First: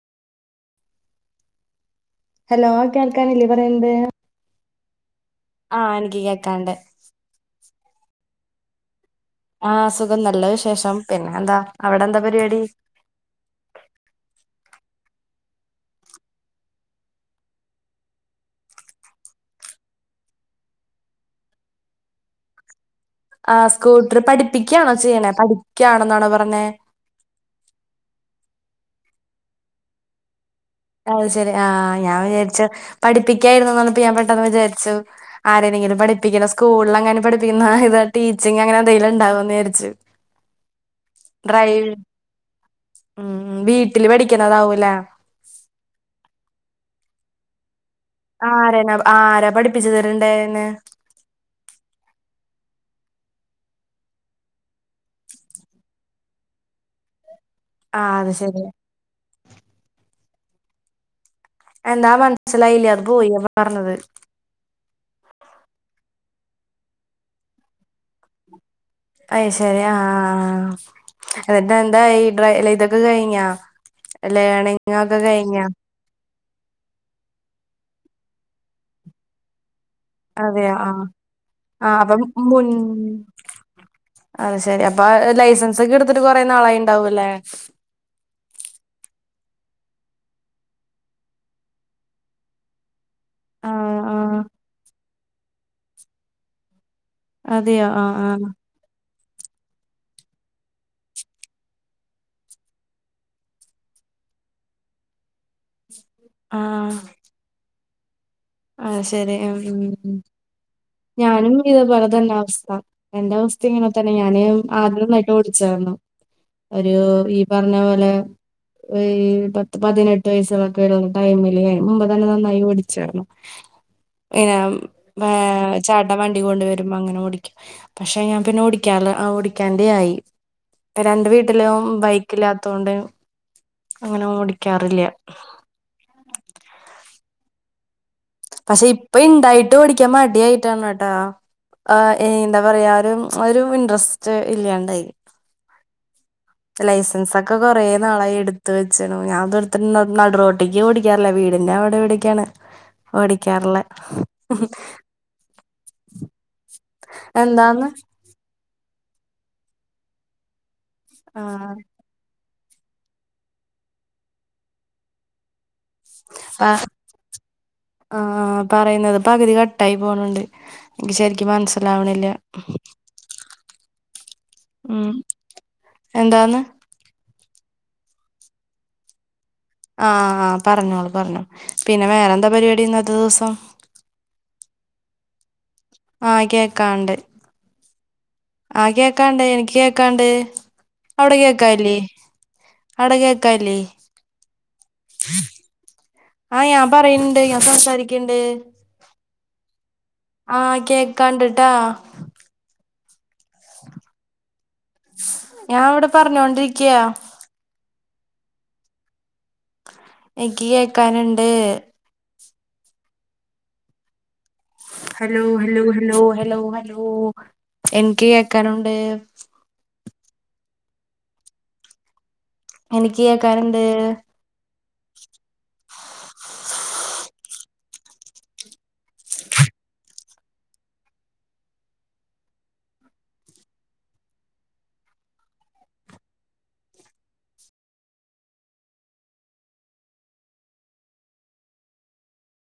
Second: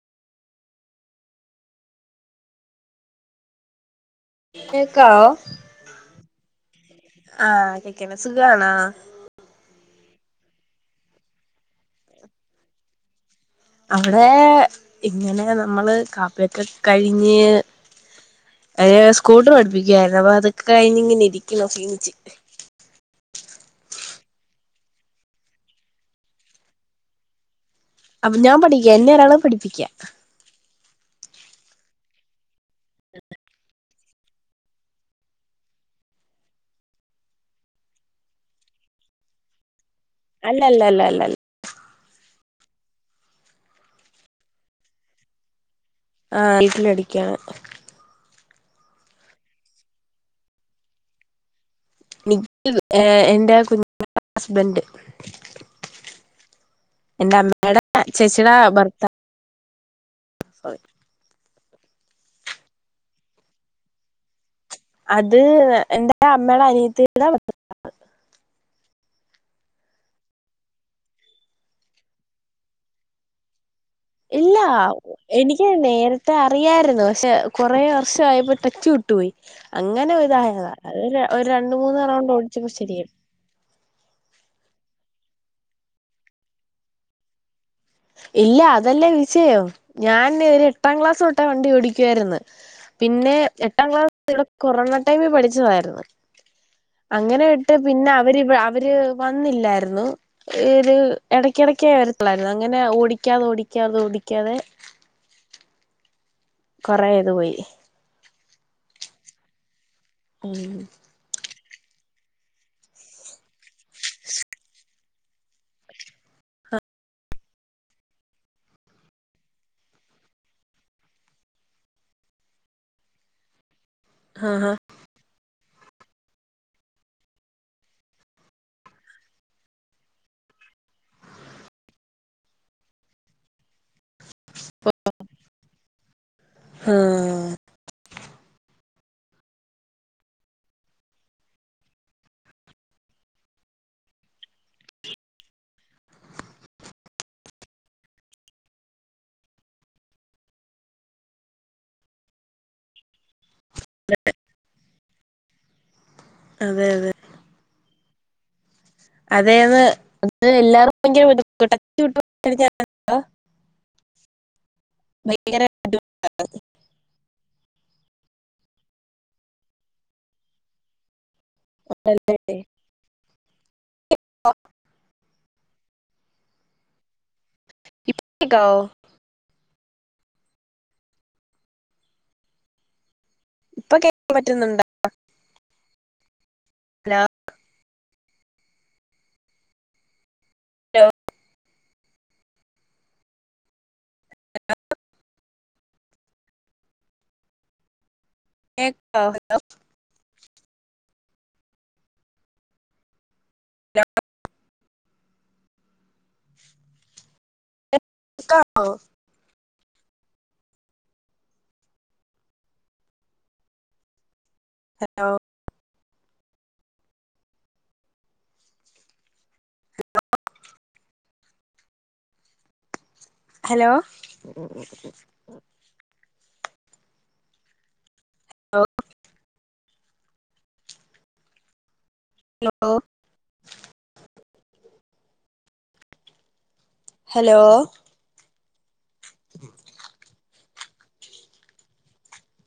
Hello കേൾക്കാനില്ലേ പറയ്ന്നത്? കേൾക്കാവോ? ആ എനിക്ക് കേക്കാണ്ട്. ആഹ് കേക്ക്ണ് സുഖാണോ? ആ സുഖം നല്ല വിശേഷം പിന്നെ എന്താ അവിടെന്താ പരിവാടി? അവിടെ ഇങ്ങനെ നമ്മള് കാപ്പിയൊക്കെ കഴിഞ്ഞ് ഏ സ്കൂട്ടർ പഠിപ്പിക്യാര്ന്ന് അപ്പൊ അതൊക്കെ കഴിഞ്ഞ് ഇങ്ങനെ ഇരിക്യാ ക്ഷീണിച്ച്. ആ സ്കൂട്ടർ പഠിപ്പിക്ക്യാണോ ചെയ്യണേ പഠിക്ക്യാണോ എന്നാണോ പർഞ്ഞെ? അപ്പൊ ഞാൻ പഠിക്ക എന്നെ ഒരാള് പഠിപ്പിക്യാ. അത് ശെരി ആഹ് ഞാൻ വിചാരിച്ചു പഠിപ്പിക്യായിരുന്നു പറഞ്ഞപ്പോ ഞാൻ പെട്ടെന്ന് വിചാരിച്ചു ആരെലെങ്കിലും പഠിപ്പിക്കുന്ന സ്കൂളങ്ങാനും പഠിപ്പിക്കുന്ന ഇത് ടീച്ചിങ് അങ്ങനെ എന്തങ്കിലും ഇണ്ടാവോ എന്ന് വിചാരിച്ചു. അല്ലല്ലല്ലല്ല. ഡ്രൈവിങ് മ് വീട്ടില് പടിക്ക്ണതാവുംലേ? ആട്ടില് പടിക്യാണ്. ആരന ആരാ പഠിപ്പിച്ച് തര്ണ്ടായ്ന്നെ? [unintelligible] ഏ എന്റെ കുഞ്ഞമ്മന്റെ ഹസ്ബന്റ്. എന്റെമ്മേടെ ആഹ് അത് ചെച്ചിടെ ശരി ഭർത്താവ്. [unintelligible] എന്താ മൻസ്സിലായില അത് പോയി പറഞ്ഞത്. അത് എന്റെ അമ്മയുടെ അനിയത്തിടെ ഭ അയ് ശെരി ആഹ് ആഹ് ന്ന്ട്ട് എന്തായി ഡ്രൈലെതൊക്കെ കയ്ഞ്ഞോ? ഇല്ല എനിക്ക് നേര ത്തെ അറിയായിരുന്നു പക്ഷെ കൊറേ വർഷായപ്പോ ടെച്ച് വിട്ടു പോയി അങ്ങനെ സായതാ അതെയോ അത് ആഹ് ഒര് രണ്ട്‌ മൂന്ന് റൗണ്ട് ഓടിച്ചമ്പോ ശെരിയായി. അഹ് ശെരി അപ്പൊ ലൈസൻസൊക്കെ എട്ത്തിട്ട് കൊറെ നാളായിണ്ടാവുംല്ലേ? ഇല്ല അതല്ലേ വിഷയം ഞാന് ഒരു എട്ടാം ക്ലാസ് തൊട്ടേ വണ്ടി ഓടിക്കായിര്ന്ന്. പിന്നെ എട്ടാം ആഹ് ക്ലാസ് ആഹ് ഇവിടെ കൊറോണ ടൈമിൽ പഠിച്ചതായി ര്ന്ന്. [inaudible] അങ്ങനെ ഇട്ട് അതെയോ പിന്നെ ആഹ് ആഹ് അവരിവ അവര് വന്നില്ലായിരുന്നു ഇര് എടക്കെടക്കെ വര തൊള്ളാര്ന്ന്? അങ്ങനെ ഓടിക്ക്യാതെ ഓടിക്ക്യാതെ ഓടിക്ക്യാതെ. കൊറേത് പോയ്. ആയ് ശെരി ഉം ഉം. ഊ [inaudible] ഞാനും ഇത്പോലെ തന്നെ അവസ്ഥ. എന്റെ അവസ്തയും ഇങ്ങനെ തന്നെ ഞാന് ആദ്യംന്നായിട്ട് ഓടിച്ചാര്ന്നു. ഒരു ഈ പറഞ്ഞ പോലെ അയ് പത്ത് പതിനെട്ട് വയസ്സുകളൊക്കെ ഉള്ള ടൈമില് മുമ്പ തന്നെ നന്നായി ഓടിച്ചാറുന്നു ഏഹ് ആഹ് മേ [inaudible] ചേട്ടൻ വണ്ടി കൊണ്ട് വരുമ്പോ അങ്ങനെ ഓടിക്കും പക്ഷെ ഞാൻ പിന്നെ ഓടിക്കാർല ഓടിക്കാണ്ടെ ആയി. രണ്ട് വീട്ടിലും ബൈക്കില്ലാത്തൊണ്ട് അങ്ങനെ ഓടിക്കാറില്ല്യ ആഹ് പക്ഷെ ഇപ്പ ഇണ്ടായിട്ടും ഓടിക്കാൻ മടിയായിട്ടാണ് ട്ട ആഹ് ഏഹ് എന്താ പറയാ ഒരു ഒരു ഇൻട്രസ്റ്റ് ഇല്ലാണ്ടായി. ലൈസൻസ് ഒക്കെ കൊറേ നാളായി എടുത്ത് വെച്ചണു ഞാൻതെട്ത്ത് നടുറോട്ടിക്ക് ഓടി ടിക്കാറില്ല വീടിന്റെ അവിടെ വിടക്കാണ് ഓടിക്കാറിള്ളെ അതെ അതെ എന്താന്ന് അതേന്ന് എല്ലാരും ഭയങ്കര [inaudible] [unintelligible] ആഹ് പറയുന്നത് പകുതി കട്ടായി പോണണ്ട് എനിക്ക് ശരിക്കും മനസ് ലാവണില്ല്യ ഉം എന്താന്ന് ഇപ് കെക്കവോ ആഹ് ആഹ് പറഞ്ഞോളൂ പറഞ്ഞോ പിന്നെ വേറെ എന്താ പരിപാടിന്ന് ഇന്നത്തെ ദെവസം ഇപ്പൊ കേൾക്കാൻ പറ്റുന്നുണ്ടോ ആഹ് കേക്കാണ്ട് ഹലോ ആഹ് കേക്കാണ്ട് എനിക്ക് കേക്കാണ്ട് അവിടെ കേക്കാൻല്ലേ ആടകേക്കൻല്ലെ? ഹലോ ആഹ് ഞാൻ പറയ്ണ്ട് ഞാൻ സംസാരിക്കണ്ട് കേക്കാവോ ഹലോ ആഹ് കേക്കാണ്ട്ട്ടാ ഹലോ ഞാൻ വിടെ പർഞ്ഞോണ്ടിരിക്കാ ക്കാ ഓ എനിക്ക് കേക്കാനുണ്ട്. Hello hello hello hello hello എനികി കേക്കാനുണ്ട്. ഹലോ എനിക്ക് കേക്കാന്ണ്ട് ഉം ഉ ഉം ഹലോ ഹലോ